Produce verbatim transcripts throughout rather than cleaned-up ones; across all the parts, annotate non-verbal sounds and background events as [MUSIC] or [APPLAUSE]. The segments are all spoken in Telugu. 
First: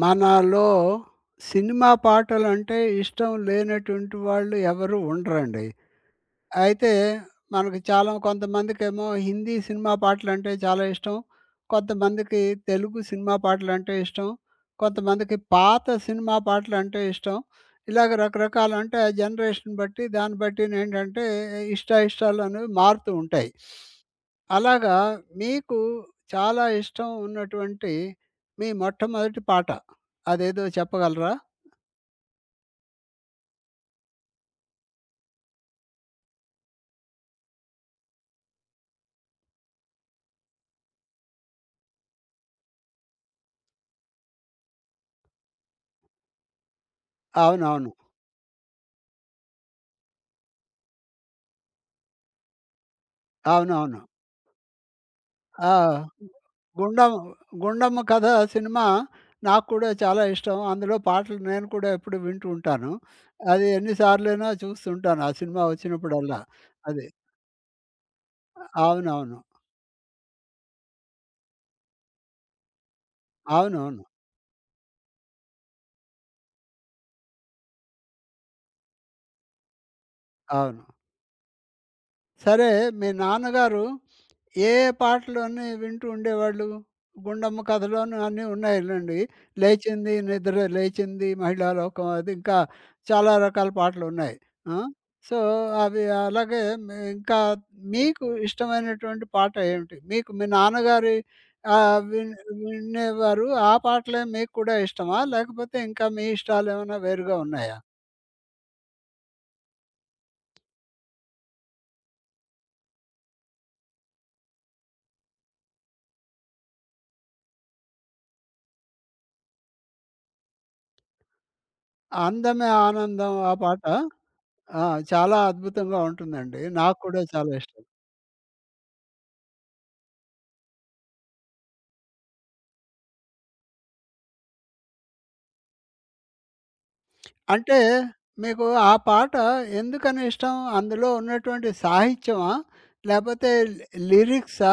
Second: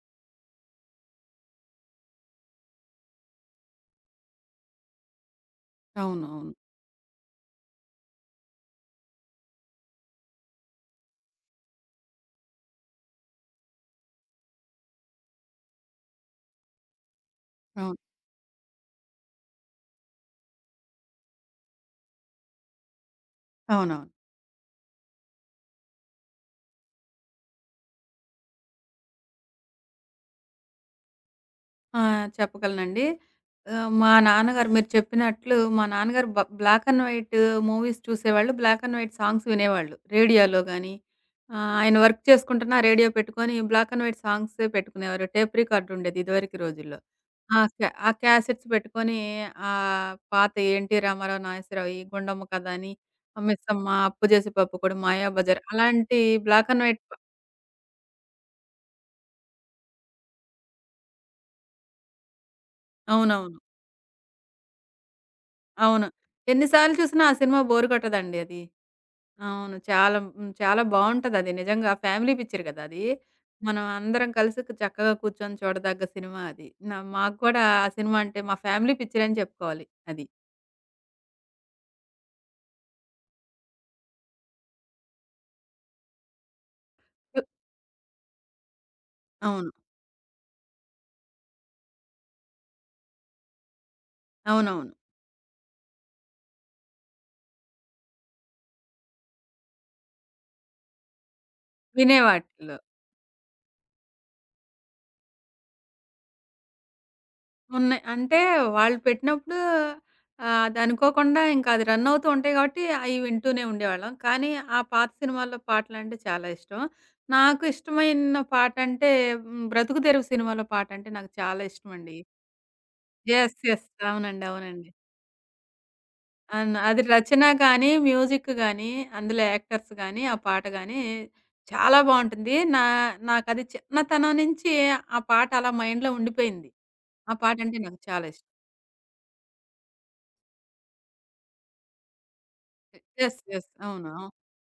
మనలో సినిమా పాటలంటే ఇష్టం లేనటువంటి వాళ్ళు ఎవరు ఉండరండి. అవునవును. అయితే మనకు చాలా కొంతమందికేమో హిందీ సినిమా పాటలంటే చాలా ఇష్టం. కొంతమందికి తెలుగు సినిమా పాటలంటే ఇష్టం. కొంతమందికి పాత సినిమా పాటలంటే ఇష్టం. అవును. ఇలాగ రకరకాలు అంటే ఆ జనరేషన్ బట్టి దాన్ని బట్టినేంటంటే ఇష్టాయిష్టాలనేవి మారుతూ ఉంటాయి. అవును అవునవును. అలాగా మీకు చాలా ఇష్టం ఉన్నటువంటి మీ మొట్టమొదటి పాట అదేదో చెప్పగలరా? ఆ! చెప్పగలనండి. ఆహ్, మా నాన్నగారు మీరు చెప్పినట్లు మా నాన్నగారు బ బ్లాక్ అండ్ వైట్ మూవీస్ చూసేవాళ్ళు. బ్లాక్ అండ్ వైట్ సాంగ్స్ వినేవాళ్ళు. రేడియోలో గాని, ఆహ్, ఆయన వర్క్ చేసుకుంటున్న రేడియో పెట్టుకొని బ్లాక్ అండ్ వైట్ సాంగ్సే పెట్టుకునేవారు. టేప్ రికార్డ్ ఉండేది ఇదివరకు రోజుల్లో. ఆ! అవునవును. క్యా ఆ క్యాసెట్స్ పెట్టుకొని ఆహ్, పాత 'ఎన్టీ రామారావు', 'నాగేశ్వరరావు', ఈ 'గుండమ్మ కథ' అని, 'మిస్సమ్మ', అవునవును. 'అప్పుజేసి పప్పుకూడు', 'మాయాబజార్' ఆ! అలాంటి బ్లాక్ అండ్ వైట్. గుండం 'గుండమ్మ కథ' సినిమా నాకు కూడా చాలా ఇష్టం. అందులో పాటలు నేను కూడా ఎప్పుడు వింటూ ఉంటాను. అవునవును. అది ఎన్ని సార్లైనా చూస్తుంటాను ఆ సినిమా అవును. వచ్చినప్పుడల్లా. ఎన్ని సార్లు అది. చూసినా ఆ సినిమా బోర్ కొట్టదండి అది. అవునవును. అవును. చాలా హ్మ్. చాలా బావుంటదది నిజంగా. ఫ్యామిలీ పిక్చర్ గదా అది. మనం అవునవును. అందరం కలిసి కు- చక్కగా కూర్చొని చూడదగ్గ సినిమా అది. నా మాకు కూడా ఆ సినిమా అంటే మా ఫ్యామిలీ పిక్చర్ అని చెప్పుకోవాలి అది. అవును. సరే, మీ నాన్నగారు ఏ పాటలన్నీ వింటూ ఉండేవాళ్ళు? 'గుండమ్మ కథలోను' అన్నీ ఉన్నాయిలెండి. అవును. 'లేచింది నిద్ర లేచింది మహిళా లోకం' అది ఇంకా చాలా రకాల పాటలున్నాయి. ఆ! అవునవును. సో, అవి అలాగే మీ ఇంకా మీకు ఇష్టమైనటువంటి పాట ఏమిటి? మీకు మీ నాన్నగారి ఆహ్, విన్ వినేవాటిలో. వినేవారు. ఆ పాటలే మీకు కూడా ఇష్టమా? లేకపోతే ఇంకా మీ ఇష్టాలేమైనా వేరుగా ఉన్నాయా? ఉన్నాయి. అంటే వాళ్ళు పెట్టినప్పుడు ఆహ్, అది అనుకోకుండా ఇంకా అది రన్ అవుతూ ఉంటాయి కాబట్టి అయి వింటూనే ఉండేవాళ్ళం. కానీ ఆ పాత సినిమాల్లో పాటలంటే చాలా ఇష్టం. నాకు ఇష్టమైన పాటంటే హ్మ్, 'బ్రతుకు తెరువు' సినిమాలో పాటంటే నాకు చాలా ఇష్టమండి. 'అందమే ఆనందం' ఆ యెస్. పాట యెస్. అవునండి. ఆ! అవునండి. చాలా అద్భుతంగా ఉంటుందండి. అవును. నాకు అది కూడా రచన చాలా ఇష్టం. గాని, మ్యూజిక్ గాని, అందులో యాక్టర్స్ గాని, ఆ పాట గాని చాలా బావుంటుంది. నా నాకది చిన్నతనం నుంచి ఆ పాట అలా మైండ్‌లో ఉండిపోయింది. ఆ అంటే పాటంటే నాకు చాలా ఇష్టం. మీకు ఆ పాట ఎందుకని ఇష్టం? అందులో ఉన్నటువంటి సాహిత్యమా? యెస్. లేపోతే యెస్. లి అవును. అవు లిరిక్సా?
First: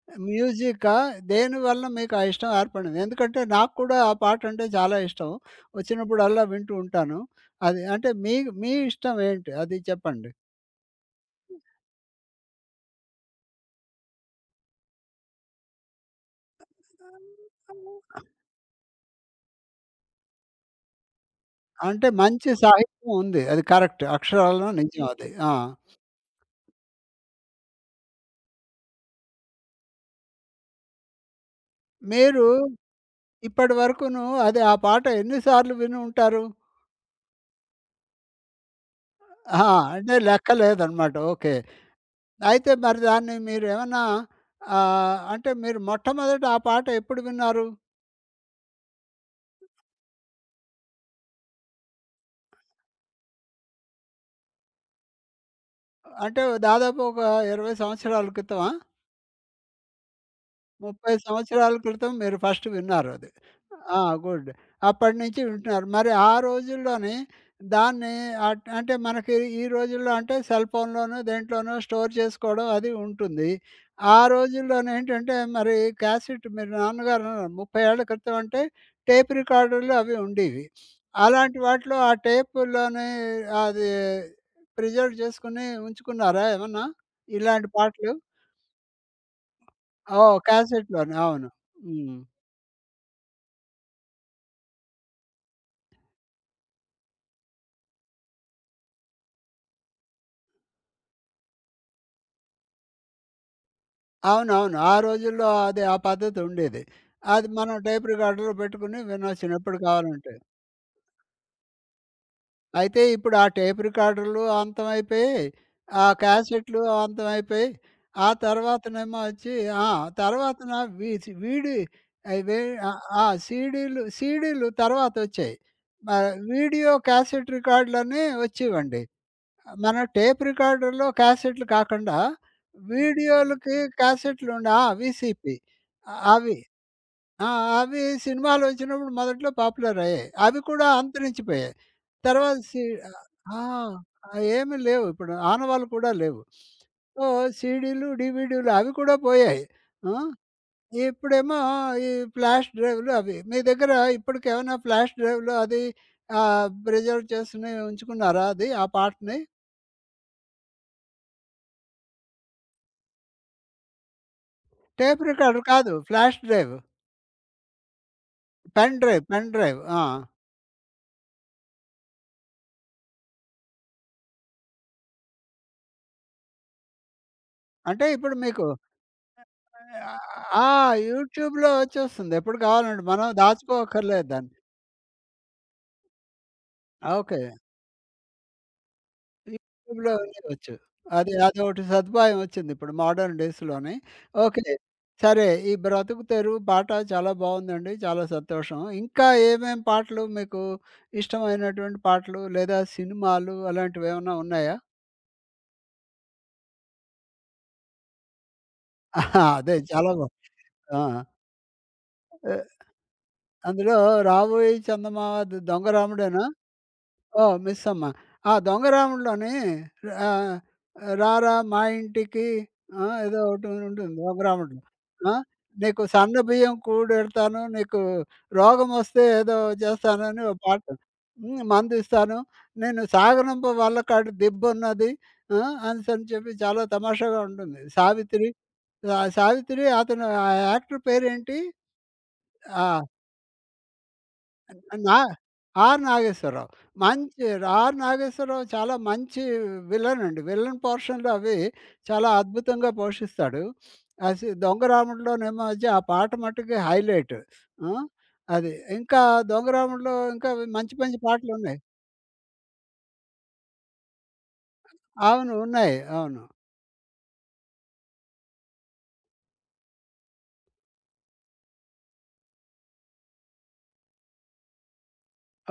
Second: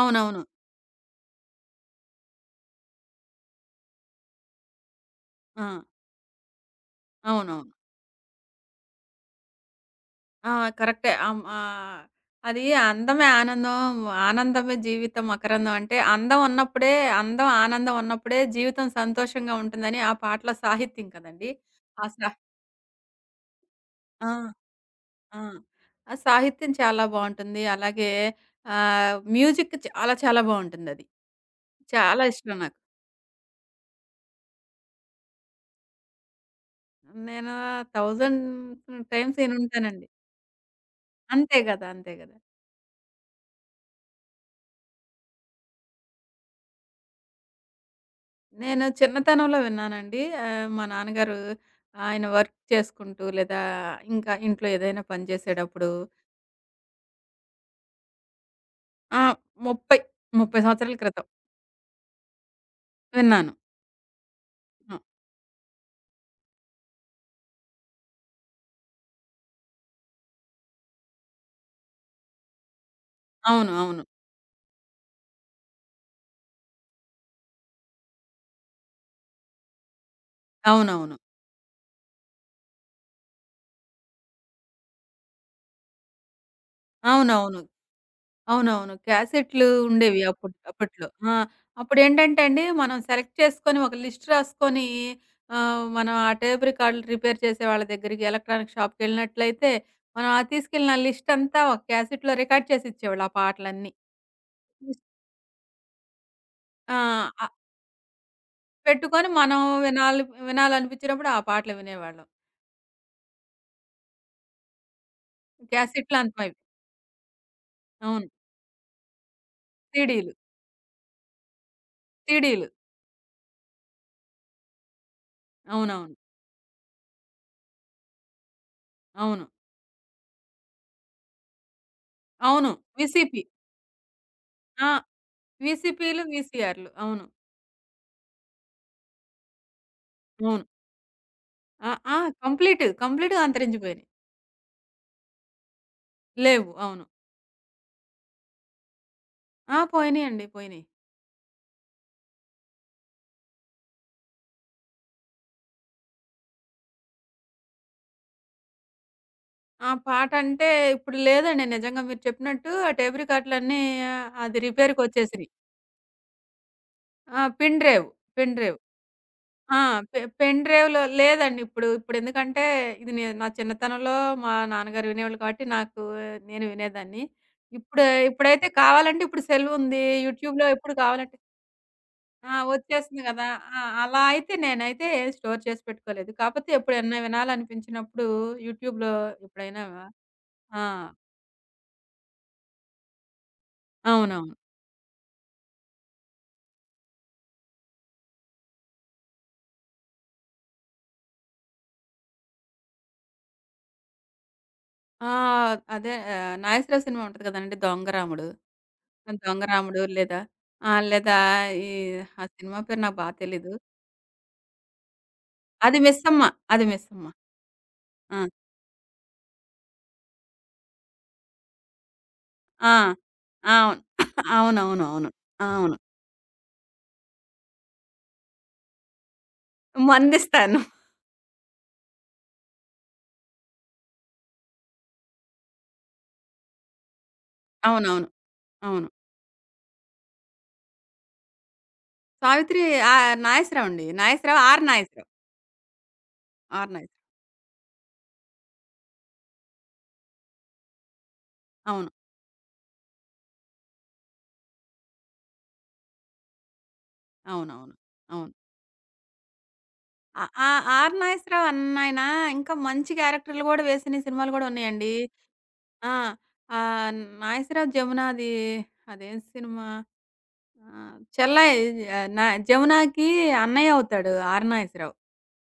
అవునవును. మ్యూజికా? దేనివల్ల మీకు ఆ ఇష్టం ఏర్పడింది? ఎందుకంటే నాకు కూడా ఆ పాటంటే చాలా ఇష్టం. ఆ! వచ్చినప్పుడల్లా వింటూ ఉంటాను. అవునవును. అది అంటే మీ మీ ఇష్టం ఏంటి? అది చెప్పండి. ఆ! కరెక్టే. ఆహ్, ఆహ్, అది అందమే ఆనందం, ఆనందమే జీవితం మకరందం అంటే, అందం ఉన్నప్పుడే, అందం, ఆనందం ఉన్నప్పుడే జీవితం సంతోషంగా ఉంటుందని ఆ పాటలో సాహిత్యం కదండీ! ఆ అంటే సా మంచి సాహిత్యం ఉంది. అది కరెక్ట్. ఆ! అక్షరాలా నిజం అది. ఆ! ఆ! ఆ సాహిత్యం చాలా బావుంటుంది. అలాగే ఆహ్, మ్యూజిక్ చాలా చాలా బావుంటుందది. చాలా మీరు ఇష్టం నాకు. ఇప్పటి వరకును అది ఆ పాట ఎన్ని సార్లు విని ఉంటారు? నేను వెయ్యి టైమ్స్ ఆహా! ఇనుంటానండి. అంటే లెక్క లేదనమాట. ఓకే. అంతే గదా! అంతే గదా! అయితే మరి దాన్ని మీరేమన్నా ఆహ్, అంటే మీరు మొట్టమొదట ఆ పాట ఎప్పుడు విన్నారు? నేను చిన్నతనంలో విన్నానండి. ఆహ్, మా నాన్నగారు ఆయన వర్క్ చేసుకుంటూ లేదా ఇంకా ఇంట్లో ఏదైనా పని చేసేటప్పుడు. అంటే దాదాపు ఒక ఇరవై సంవత్సరాల క్రితమా? ఆ! ముప్పై, ముప్పై సంవత్సరాల ముప్పై క్రితం సంవత్సరాల క్రితం మీరు ఫస్ట్ విన్నారు అది. విన్నాను. ఆ! గుడ్. ఆ! అప్పటినుంచి వింటున్నారు. మరి ఆ రోజుల్లోని దాన్ని అట్ అంటే మనకి ఈ రోజుల్లో అంటే సెల్ ఫోన్‌లోనూ, దేంట్లోనూ స్టోర్ చేసుకోవడం అది ఉంటుంది. అవును. అవును. ఆ రోజుల్లోనేంటంటే మరి క్యాసెట్ మీరు నాన్నగారు అన్నారు ముప్పై ఏళ్ల క్రితం అంటే టేప్ రికార్డర్‌లు అవి ఉండేవి. అవునవును. అలాంటి వాటిలో ఆ టేపుల్లోని అది ప్రిజర్వ్ చేసుకొని ఉంచుకున్నారా ఏమన్నా? అవునవును. ఇలాంటి పాటలు? అవునవును. క్యాసెట్లు ఉండేవి ఓహ్! అప్పుడు అప్పట్లో. క్యాసెట్‌లోనే. ఆ! అవును. హ్మ్. అప్పుడేంటంటే అండి మనం సెలెక్ట్ చేసుకొని ఒక లిస్ట్ రాసుకొని ఆహ్, మనం ఆ టేప్ రికార్డులు రిపేర్ చేసే వాళ్ళ దగ్గరికి ఎలక్ట్రానిక్ షాప్‌కెళ్ళినట్లయితే మనం ఆ తీసుకెళ్ళిన లిస్ట్ అంతా ఒక క్యాసెట్‌లో రికార్డ్ చేసి ఇచ్చేవాళ్ళు ఆ పాటలన్నీ. అవునవును. ఆ రోజుల్లో అది ఆ పద్ధతి ఉండేది. ఆ! అది ఆహ్, మనం టేప్ రికార్డర్‌లో పెట్టుకొని పెట్టుకొని వినొచ్చును మనం ఎప్పుడు వినాలి కావాలంటే. వినాలనిపించినప్పుడు ఆ పాటలు వినేవాళ్ళం. అయితే ఇప్పుడు ఆ టేప్ రికార్డర్‌లు అంతమైపోయాయి. ఆ క్యాసెట్లు అంతమై క్యాసెట్‌లు అంతమైపోయాయి. ఆ అవును. తర్వాతనేమో వచ్చి ఆ! సీడీలు, తర్వాతన వి సి వీడి ఇవే సీడీలు. ఆ! ఆ! సీడీలు, సీడీలు తర్వాతొచ్చాయి. అవునవును. ఆహ్, వీడియో క్యాసెట్ రికార్డులని వచ్చేవండి. అవును. మన టేప్ రికార్డర్‌లో క్యాసెట్‌లు కాకుండా అవును. వీసీపీ. వీడియోలకి క్యాసెట్‌లు ఉండే ఆ! ఆ! వీసీపీ వీసీపీలు, అవి. వీసీఆర్‌లు. అవును. ఆ! అవి సినిమాలొచ్చినప్పుడు మొదట్లో పాపులర్ అయ్యాయి. అవి అవును. కూడా అంతరించిపోయాయి. ఆ! ఆ! తర్వాత సి కంప్లీట్. కంప్లీట్‌గా ఆ! అంతరించిపోయినాయి. ఆ! ఏమి లేవు, ఇప్పుడు ఆనవాళ్ళు కూడా లేవు. లేవు. అవును. సో, సీడీలు, డీవీడీలు అవి కూడా పోయాయి. ఆ! ఆ! పోయినాయండి. పోయినాయి. ఇప్పుడేమో ఈ ఫ్లాష్ డ్రైవ్‌లు అవి. మీ దగ్గర ఇప్పటికేమైనా ఫ్లాష్ డ్రైవ్‌లు అది ఆహ్, ప్రిజర్వ్ చేసుకొని ఉంచుకున్నారా అది ఆ పార్ట్‌ని? ఆ పాటంటే ఇప్పుడు లేదండి నిజంగా మీరు చెప్పినట్టు ఆ టేప్ రికార్డులన్నీ అది టేప్ రిపేర్‌కొచ్చేసినాయి. రికార్డర్ కాదు. Flash drive. ఆ! Pin drive, pin drive. Pen drive, pen ఆ! డ్రైవ్. ఆ! పె పెన్ డ్రైవ్‌లో లేదండి. ఇప్పుడు ఇప్పుడెందుకంటే ఇది నేను నా చిన్నతనంలో మా నాన్నగారు వినేవాళ్ళు కాబట్టి నాకు నేను వినేదాన్ని. అంటే ఇప్పుడు ఇప్పుడు మీకు ఇప్పుడైతే కావాలంటే ఇప్పుడు సెలువుంది. ఆ! యూట్యూబ్‌లో ఎప్పుడు కావాలంటే. యూట్యూబ్‌లో వచ్చేస్తుంది. ఆ! ఎప్పుడు కావాలంటే వచ్చేస్తుంది మనం కదా! ఆ! అలా దాచుకోక్కర్లేదు దాన్ని. అయితే నేనైతే ఏది స్టోర్ చేసి పెట్టుకోలేదు. కాపోతే ఎప్పుడన్నా ఓకే. వినాలనిపించినప్పుడు యూట్యూబ్‌లో ఎప్పుడైనా. యూట్యూబ్‌లో వినేయొచ్చు. ఆ! అది అదొకటి సదుపాయం వచ్చింది ఇప్పుడు మోడర్న్ డేస్‌లోని. అవునవును. ఓకే. సరే. ఈ బ్రతుకు తెరువు పాట చాలా బావుందండి. చాలా సంతోషం. ఇంకా ఏమేం పాటలు మీకు ఇష్టమైనటువంటి పాటలు లేదా సినిమాలు అలాంటివేమన్నా ఉన్నాయా? ఆ! అదే ఆహ్, నాగేశ్వరరావు సినిమా ఉంటది కదండీ! 'దొంగరాముడు.' [LAUGHS] ఆహా, అదే 'దొంగరాముడు' చాలా లేదా బావుంది. ఆ! ఆ! లేదా ఈ ఆ ఎ సినిమా పేరు నాకు బా తెలీదు. అందులో 'రాబోయే చందమామ' ద 'దొంగ అది మిస్సమ్మ. రాముడేనా'? అది మిస్సమ్మ. ఓహ్! మిస్సమ్మ. ఆ! ఆ 'దొంగ రాముడులోని' ఆహ్, 'రారా మా ఇంటికి' ఆ! ఆ! ఏదో ఒకటి అవును. ఉంటుంది 'దొంగ రాముడులో'. అవునవునవును. ఆ! అవును. నీకు సన్న బియ్యం కూడెడతాను, నీకు రోగమొస్తే ఏదో చేస్తానని ఓ మందిస్తాను. పాట. హ్మ్. మందిస్తాను, నిన్ను సాగనంప వల్లకాడు దిబ్బున్నది. ఆ! అనేసని చెప్పి చాలా తమాషాగా ఉంటుంది. అవునవును. సావిత్రి, అవును. ఆ సావిత్రి అతను ఆ యాక్టర్ పేరేంటి? సావిత్రి. ఆ ఆహ్, నాగేశ్వరరావు అండి. నాగేశ్వరరావు, ఆర్ నా నాగేశ్వరరావు. 'ఆర్ నాగేశ్వరరావు'. ఆర్ నాగేశ్వరరావు. మంచి 'ఆర్ నాగేశ్వరరావు' చాలా మంచి విలన్ అండి. విలన్ పోర్షన్‌లు అవి అవును. చాలా అద్భుతంగా పోషిస్తాడు. అసి 'దొంగ రాముడులోనేమో వచ్చి ఆ పాట మట్టుకి హైలైట్. ఆ! అవునవును. అవును. అది. ఇంకా 'దొంగ రాముడులో' ఇంకా ఆహ్, ఆ మంచి ఆర్ మంచి నాగేశ్వరరావు పాటలున్నాయి. అన్నాయన ఇంకా మంచి క్యారెక్టర్‌లు గూడా వేసిన సినిమాలు గూడా ఉన్నాయండి. అవును. ఉన్నాయి. ఆ! అవును. ఆహ్, నాగేశ్వరరావు, జమునాది అదేం సినిమా? ఆహ్, చెల్లాయి. ఆహ్, నా జమునాకి అన్నయ్య అవుతాడు ఆర్ నాగేశ్వరరావు.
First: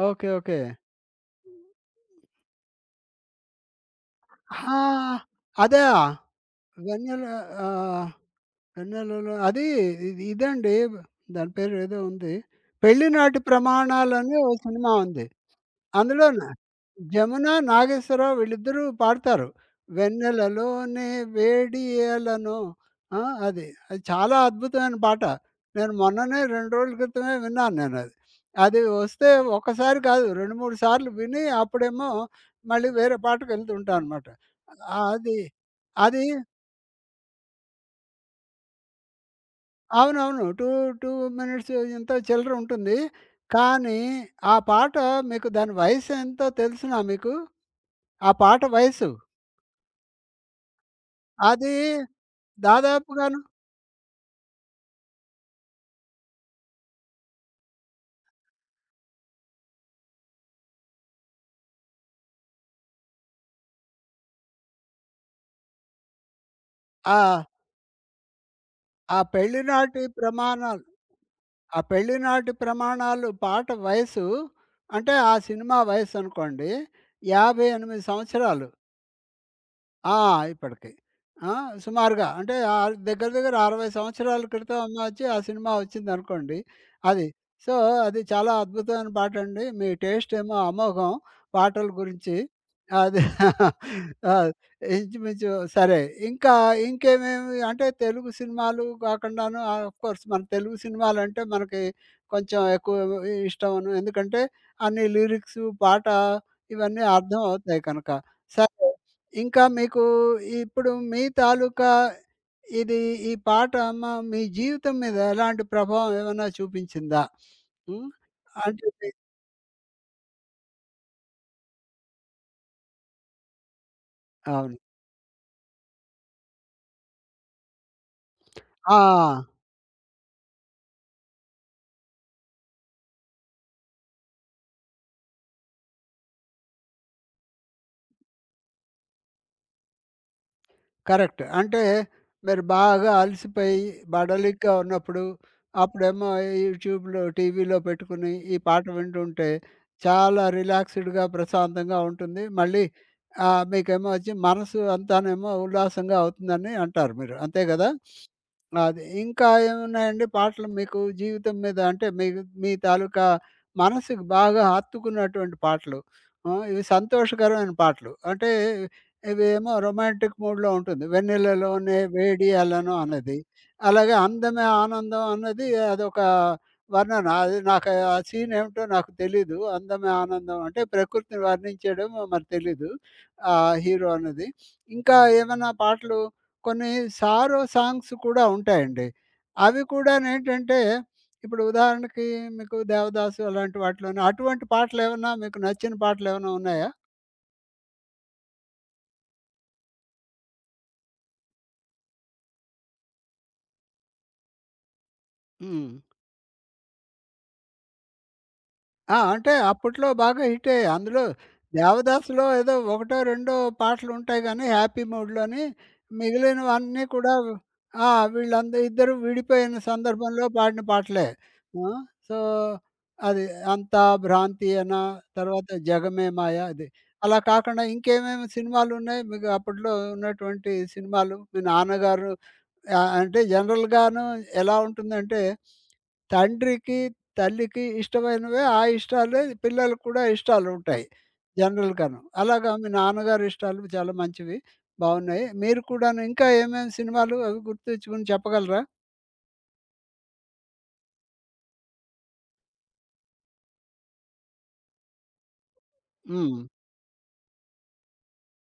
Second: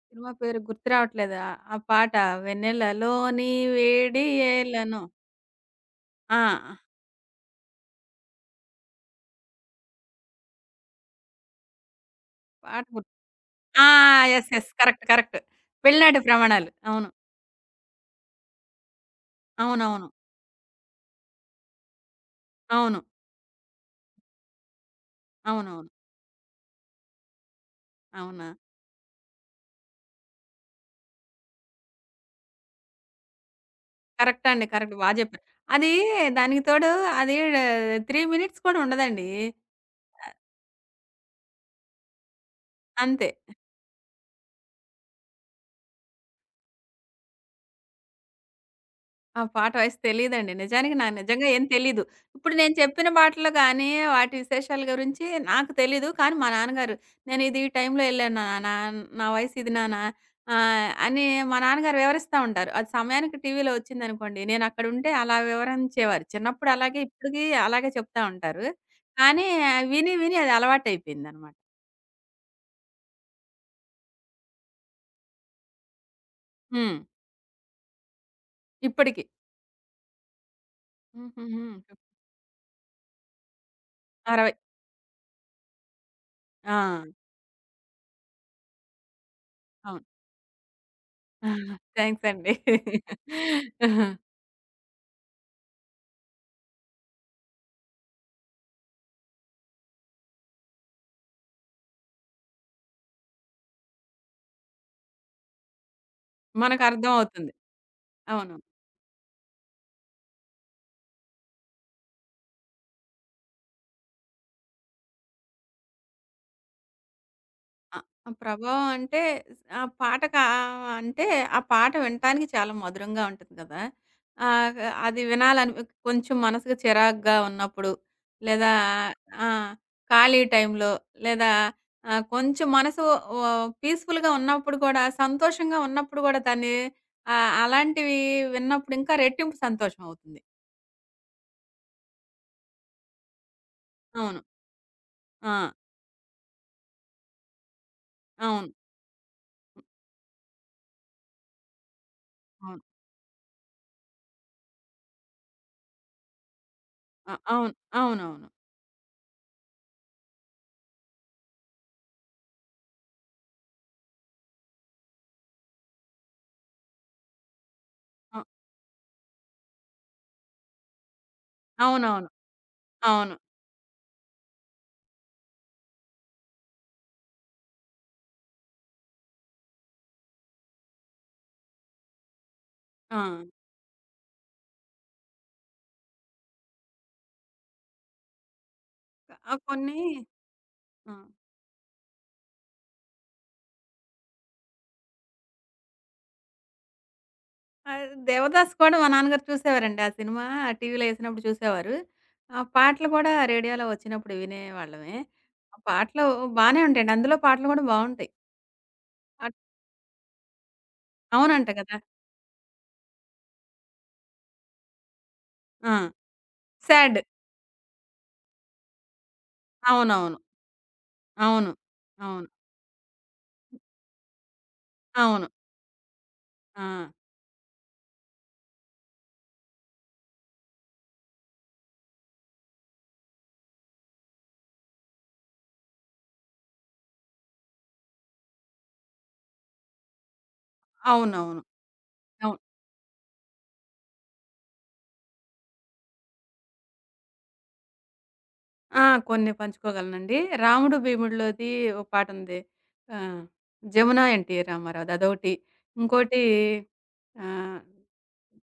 ఓకే. సినిమా ఓకే. పేరు గుర్తు రావట్లేదా? ఆ పాట 'వెన్నెలలోని వేడి ఆ! ఏలనో.' అదా! ఆ! వెన్నెల ఆహ్, వెన్నెలలో అది ఇది- ఇదండి, దాని పేరు ఏదో ఉంది. పాట గుర్తు 'పెళ్ళినాటి ఆ! ప్రమాణాలు' అని ఓ యెస్. యెస్. సినిమా కరెక్ట్. ఉంది. కరెక్ట్. పెళ్ళినాటి అందులోన ప్రమాణాలు. అవును. జమున, నాగేశ్వరరావు వీళ్ళిద్దరూ పాడతారు. అవునవును. 'వెన్నెలలోనే వేడి అలనో' అవును. ఆ! అది. అది చాలా అద్భుతమైన పాట. అవునవును. నేను మొన్ననే రెండు రోజుల క్రితమే విన్నాను నేనది. అది అవునా! అది వస్తే ఒక్కసారి కాదు రెండు, మూడు సార్లు విని అప్పుడేమో మళ్ళీ వేరే పాటకెళ్తుంటాననమాట. కరెక్ట్ అండి. కరెక్ట్. బా అది, జెప్పారు. అది అది దానికి తోడు అది మూడు మినిట్స్ కూడా ఉండదండి. అవునవును. రెండు, రెండు మినిట్స్ ఎంతో చిల్లర ఉంటుంది. అంతే. కానీ ఆ పాట మీకు దాని వయసెంతో తెలుసునా మీకు? ఆ పాట వయసు? ఆ! పాట వాయిస్ తెలీదండి. నిజానికి నాకు నిజంగా ఏం అది తెలీదు. ఇప్పుడు నేను చెప్పిన దాదాపుగాను పాటలు గానీ, వాటి విశేషాల గురించి నాకు తెలీదు. కానీ మా నాన్నగారు, "నేనిది ఈ టైంలో ఎళ్ళాను నాన్న. నా వయసు ఇది నాన్న" ఆహ్, అని మా నాన్నగారు వివరిస్తా ఉంటారు. అది సమయానికి టీవీలో వచ్చిందనుకోండి, నేనక్కడుంటే అలా వివరించేవారు. చిన్నప్పుడు అలాగే, ఆ! ఇప్పటికి అలాగే చెప్తా ఉంటారు. ఆ కానీ పెళ్ళినాటి విని, విని అది ప్రమాణాలు, అలవాటయిపోయిందనమాట. ఆ పెళ్ళినాటి ప్రమాణాలు పాట వయసు అంటే, ఆ సినిమా వయసనుకోండి హ్మ్. యాభై ఎనిమిది సంవత్సరాలు. ఇప్పటికి. ఆ! ఇప్పటికి. ఆ! హుహుహు. సుమారుగా అంటే ఆహ్, దగ్గర దగ్గర అరవై సంవత్సరాల అరవై. క్రితం అమ్మ వచ్చి ఆ సినిమా వచ్చిందనుకోండి. ఆ! అది. సో, అది చాలా అద్భుతమైన పాటండి. మీ అవును. టేస్ట్ ఏమో అమోఘం [LAUGHS] పాటల థాంక్స్ గురించి. అండి. అది ఆ! ఇంచుమించు సరే. ఇంకా ఇంకేమేమి అంటే తెలుగు సినిమాలు కాకుండాను ఆహ్, ఆఫ్ కోర్స్ మన తెలుగు సినిమాలంటే మనకి కొంచెం ఎక్కువ ఇ ఇష్టమును. ఎందుకంటే అన్ని లిరిక్సు, పాట ఇవన్నీ అర్థం మనకర్థమవుతుంది. అవుతాయి కనుక. అవును. సరే, ఇంకా మీకు ఇప్పుడు మీ తాలూకా ఇది ఈ పాట మ మీ జీవితం మీద ఎలాంటి ప్రభావం ఏమైనా చూపించిందా? ఆ! హ్మ్. ఆ అంటే ప్రభావం మీ అంటే ఆ పాట కా అంటే ఆ పాట వినటానికి చాలా మధురంగా ఉంటుంది కదా! అవును. ఆహ్, అది వినాలని కొంచెం మనసుకి చిరాకుగా ఉన్నప్పుడు లేదా ఆ! ఆ! ఖాళీ టైంలో లేదా ఆహ్, కొంచెం మనసు ఓ పీస్‌ఫుల్‌గా ఉన్నప్పుడు కూడా సంతోషంగా ఉన్నప్పుడు కూడా దాన్ని ఆహ్, అలాంటివి విన్నప్పుడు ఇంకా రెట్టింపు సంతోషం అవుతుంది. కరెక్ట్. అంటే మీరు బాగా అలసిపోయి అవును. బడలిగ్గా ఉన్నప్పుడు, ఆ! అప్పుడేమో యూట్యూబ్‌లో, టీవీలో పెట్టుకుని ఈ అవును. పాట వింటుంటే చాలా రిలాక్స్‌డ్‌గా, ప్రశాంతంగా ఉంటుంది. అవును. మళ్ళీ ఆహ్, మీకేమో వచ్చి మనసు అంతానేమో ఉల్లాసంగా అవుతుందని అంటారు ఆ! మీరు. అంతే అవును. గదా! అవునవును. అది. ఇంకా ఏమున్నాయండి పాటలు మీకు జీవితం మీద అంటే మీకు మీ తాలూకా మనసుకు బాగా హత్తుకున్నటువంటి పాటలు? ఆహ్, ఇవి సంతోషకరమైన పాటలు. అ అంటే ఇవేమో రొమాంటిక్ మూడ్‌లో ఉంటుంది. 'వెన్నెలలోనే అవునవును. వేడియాలను' అవును. అన్నది. అలాగే 'అందమే ఆనందం' అన్నది అదొక వర్ణన. అది నాకు ఆ సీన్ ఏమిటో నాకు తెలీదు. 'అందమే ఆనందం' అంటే ప్రకృతిని వర్ణించేయడమో మరి తెలీదు. ఆ! ఆ హీరో అన్నది. ఇంకా ఏమన్నా పాటలు కొన్ని 'సారో' సాంగ్స్ కూడా ఉంటాయండి. ఆహ్, అవి కొన్ని. కూడానేంటంటే ఆ! ఇప్పుడు ఉదాహరణకి మీకు 'దేవదాసు' అలాంటి వాటిలోనే అటువంటి పాటలేమన్నా మీకు నచ్చిన పాటలేమన్నా ఉన్నాయా? ఆహ్, 'దేవదాస్' కూడా మా నాన్నగారు చూసేవారండి. ఆ సినిమా టీవీలో ఏసినప్పుడు చూసేవారు. ఆ పాటలు కూడా రేడియోలో వచ్చినప్పుడు వినేవాళ్ళమే. ఆ హ్మ్. పాటలు బానే ఉంటాయండి. అందులో పాటలు కూడా బావుంటాయి. ఆ! అంటే అట్ అప్పట్లో బాగా హిట్టే. అందులో అవునంట కదా! 'దేవదాసులో' ఏదో ఒకటో, రెండో పాటలుంటాయి గానీ 'హ్యాపీ మూడ్‌లోని' ఆ! మిగిలినవన్నీ సాడ్. కూడా ఆ! వీళ్ళంద ఇద్దరు విడిపోయిన అవునవును. సందర్భంలో పాడిన పాటలే. అవును. ఆ! సో, అవును. అది 'అంతా భ్రాంతియేనా' అవును. తర్వాత 'జగమే మాయ' ఆ! అది. అలా కాకుండా ఇంకేమేమి సినిమాలున్నాయి మీకు అప్పట్లో ఉన్నటువంటి సినిమాలు? మీ నాన్నగారు ఆ! అంటే జనరల్‌గాను ఎలా ఉంటుందంటే, తండ్రికి, తల్లికి ఇష్టమైనవే ఆ ఇష్టాలే పిల్లలకు కూడా ఇష్టాలుంటాయి. అవునవును. జనరల్‌గాను. అవును. అలాగా మీ నాన్నగారి ఇష్టాలు చాలా మంచివి. బావున్నాయి. మీరు కూడాను ఇంకా ఏమేమి సినిమాలు అవి గుర్తు తెచ్చుకొని చెప్పగలరా? ఆ! కొన్ని పంచుకోగలనండి. 'రాముడు భీముడిలోది' ఓ పాటుంది. ఆహ్, 'జమున ఎన్టీ రామారావుది' అదొకటి. ఇంకోటి హ్మ్. ఆహ్,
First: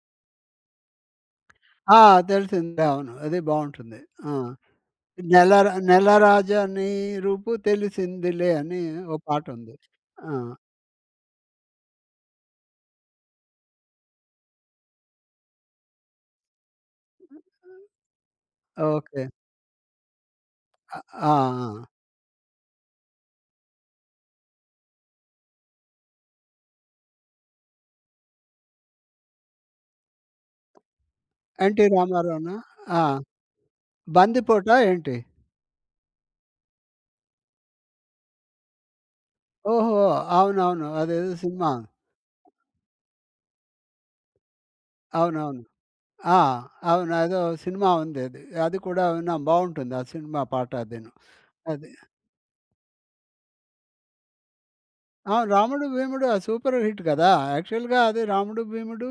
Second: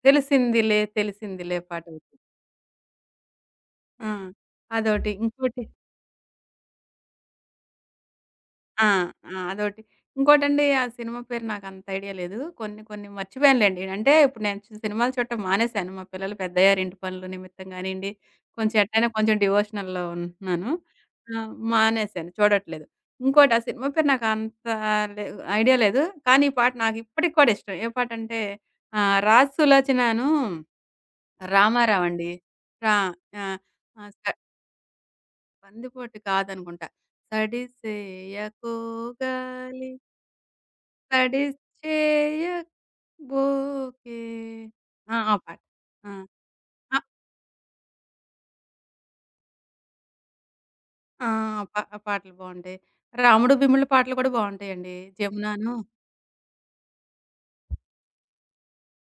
'తెలిసిందిలే తెలిసిందిలే' ఆ! పాటొకటి. తెలిసింది. అవును. అది బావుంటుంది. ఆ! ఆ! అదొకటి. నెల ఇంకోటి నెలరాజని రూపు తెలిసిందిలే అని ఆ! ఓ ఆ! పాటుంది. అదోటి. ఆ! ఇంకోటండి ఆ సినిమా పేరు నాకంత ఐడియా లేదు. కొన్ని కొన్ని మర్చిపోయానులెండి. అంటే ఇప్పుడు నేను చు సినిమాలు చూడటం మానేశాను. మా పిల్లలు పెద్దయ్యారు. ఇంటి పనుల నిమిత్తం గానియండి, కొంచెం ఎట్టైనా ఓకే. కొంచెం డివోషనల్‌లో ఉంటున్నాను. ఆ! ఆ! ఆ! ఆ! మానేశాను చూడట్లేదు. ఇంకోటి ఆ సినిమా పేరు నాకంత లే ఐడియా లేదు. కానీ ఈ పాట నాకిప్పటికి కూడా ఇష్టం. ఏ పాటంటే ఆహ్, 'రాజ్ సులోచనను' 'ఎన్టీ 'రామారావండి.' రామారావునా'? రా ఆ! ఆహ్, ఆ! స బందిపోట ఏంటి? 'బందిపోటు' కాదనుకుంటా. 'సడిసేయకోగాలి' ఓహో! అవునవును. అదేదో సినిమా. తడిచేయబోకే. ఆ! ఆ పాట. అవునవును. ఆ! ఆ! అ అవును. అదో సినిమా ఉంది అది. అది కూడా విన్నాం, బావుంటుంది ఆ సినిమా పాట అదీను. ఆ! పా అది. ఆ పాటలు బావుంటాయి. రాముడు, భీముడు పాటలు కూడా బావుంటాయండి. ఆ! 'జమునాను' 'రాముడు భీముడు' ఆ సూపర్ హిట్ కదా! యాక్చువల్‌గా అది 'రాముడు భీముడు'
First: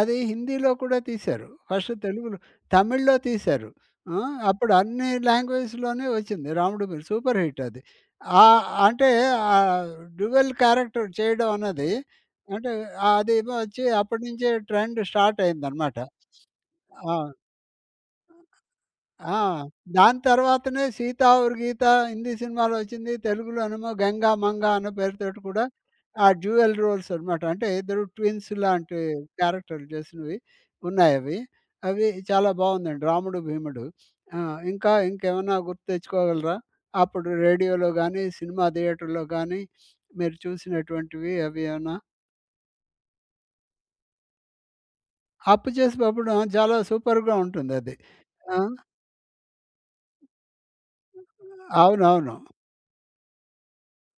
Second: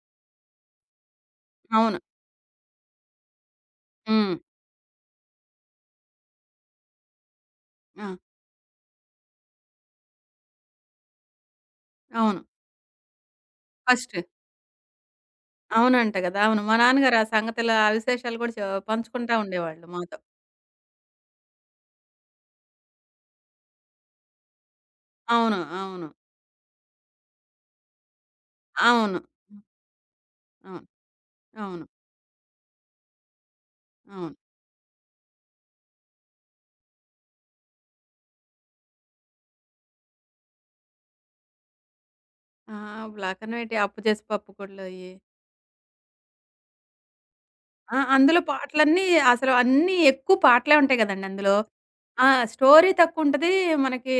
అది హిందీలో కూడా తీశారు. ఫస్ట్ అవును. తెలుగులో, తమిళ్‌లో తీశారు. ఆ! హ్మ్. అప్పుడు అన్ని లాంగ్వేజ్‌లోనే వచ్చింది 'రాముడు భీముడు' సూపర్ హిట్ అది. ఆ! ఆహ్, అంటే ఆహ్, డ్యుయల్ క్యారెక్టర్ చేయడం అన్నది అవును. అంటే అదేమో వచ్చి ఫస్ట్. అప్పటి నుంచే ట్రెండ్ స్టార్ట్ అయిందనమాట. అవునంట గదా! అవును. మా ఆ! నాన్నగారు ఆ సంగతులు, ఆ విశేషాలు కూడా చె పంచుకుంటా ఆ! ఉండేవాళ్ళు మాతో. దాని తర్వాతనే 'సీత ఔర్ గీత' హిందీ సినిమాలో వచ్చింది. తెలుగులోనేమో 'గంగా మంగ' అన్న పేరుతోటి అవును. కూడా అవును. ఆ డ్యూయల్ రోల్స్ అనమాట. అంటే ఇద్దరు ట్విన్స్ లాంటి అవును. క్యారెక్టర్లు చేసినవి అవును. ఉన్నాయవి. అవును. అవి చాలా బావుందండి 'రాముడు భీముడు.' అవును. ఆ! ఇంకా ఇంకేమన్నా గుర్తు తెచ్చుకోగలరా? అప్పుడు రేడియోలో గానీ, సినిమా థియేటర్‌లో గానీ మీరు చూసినటువంటివి అవి ఏమన్నా? ఆ! బ్లాక్ అండ్ వైట్ 'అప్పు చేసి పప్పు కూడలోయి.' 'అప్పు చేసి బప్పుడు' చాలా సూపర్‌గా ఉంటుందది. ఆ! అందులో ఆ! పాటలన్నీ అసలు అన్నీ ఎక్కువ పాటలే ఉంటాయి గదండీ అందులో. ఆ! అవునవును. స్టోరీ తక్కువుంటది. మనకి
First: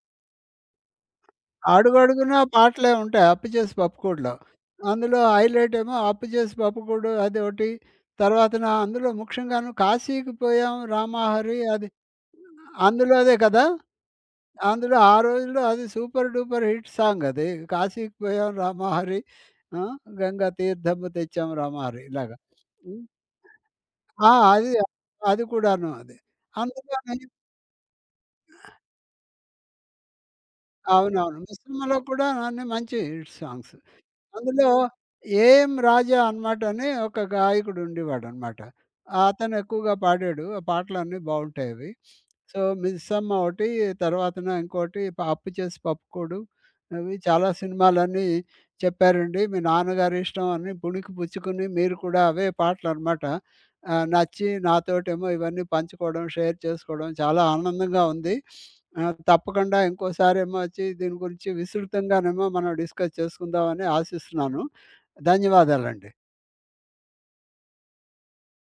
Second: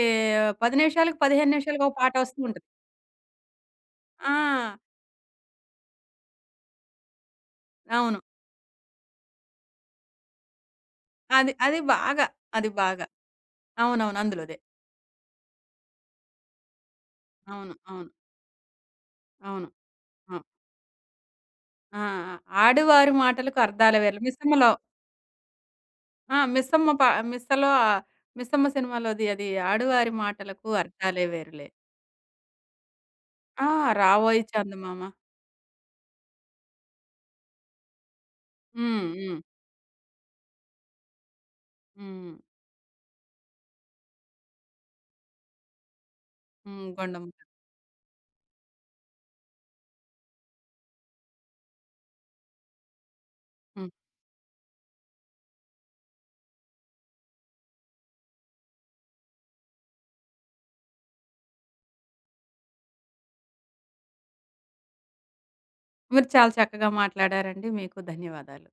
పది నిమిషాలకు, పదిహేను నిమిషాలకు ఒక పాట అడుగడుగునా వస్తూ ఉంటది. పాటలే ఉంటాయి 'అప్పచేసి పప్పుకూడ'లో. ఆ! అందులో హైలైట్ ఏమో 'అప్పచేసి పప్పుకూడు' అదొకటి. అవును. తర్వాతన అందులో ముఖ్యంగాను 'కాశీకి పోయాం అది రామహరి' అది అది. బాగా. అది బాగా. అందులోదే కదా! అవునవును. అందులోదే. అందులో ఆ రోజుల్లో అది సూపర్ డూపర్ హిట్ సాంగ్ అది. అవును. అవును. 'కాశీకి పోయాం రామహరి' అవును. ఆ! అవును. 'గంగా తీర్థము తెచ్చాం ఆ! రామహరి' ఇలాగ. ఆ! హ్మ్. ఆడువారి మాటలకు అర్థాల వేర్లు. ఆ! అది మిస్సమ్మలో. అది కూడాను అది. ఆ! మిస్సమ్మ పా అందులోని మిస్సలో మిస్సమ్మ సినిమాలోది అది ఆడువారి మాటలకు అర్థాలే అవునవును. వేరులే. మిశ్రమలో కూడా అన్ని మంచి హిట్ ఆ! సాంగ్స్. 'రావోయి అందులో చందమామ.' 'ఏఎం రాజా' అనమాట అని ఒక గాయకుడు ఉండేవాడనమాట. హ్మ్. హ్మ్. అతను ఎక్కువగా పాడాడు. ఆ పాటలన్నీ బావుంటాయవి. హ్మ్. సో, 'మిస్సమ్మ' ఒకటి, తర్వాతన ఇంకోటి ప- 'అప్పు చేసి పప్పుకూడు' హ్మ్. అవి 'గుండమ్మ చాలా కథ.' సినిమాలన్నీ చెప్పారండి. మీ నాన్నగారి ఇష్టం అని పుణికి పుచ్చుకుని మీరు కూడా అవే పాటలనమాట. హ్మ్. ఆ! నచ్చి నాతోటేమో ఇవన్నీ పంచుకోవడం, షేర్ చేసుకోవడం చాలా ఆనందంగా ఉంది. ఆ! తప్పకుండా ఇంకోసారేమో వచ్చి దీని గురించి విస్తృతంగానేమో మనం డిస్కస్ చేసుకుందామని ఆశిస్తున్నాను. ధన్యవాదాలండి. మీరు చాలా చక్కగా మాట్లాడారండి. మీకు ధన్యవాదాలు.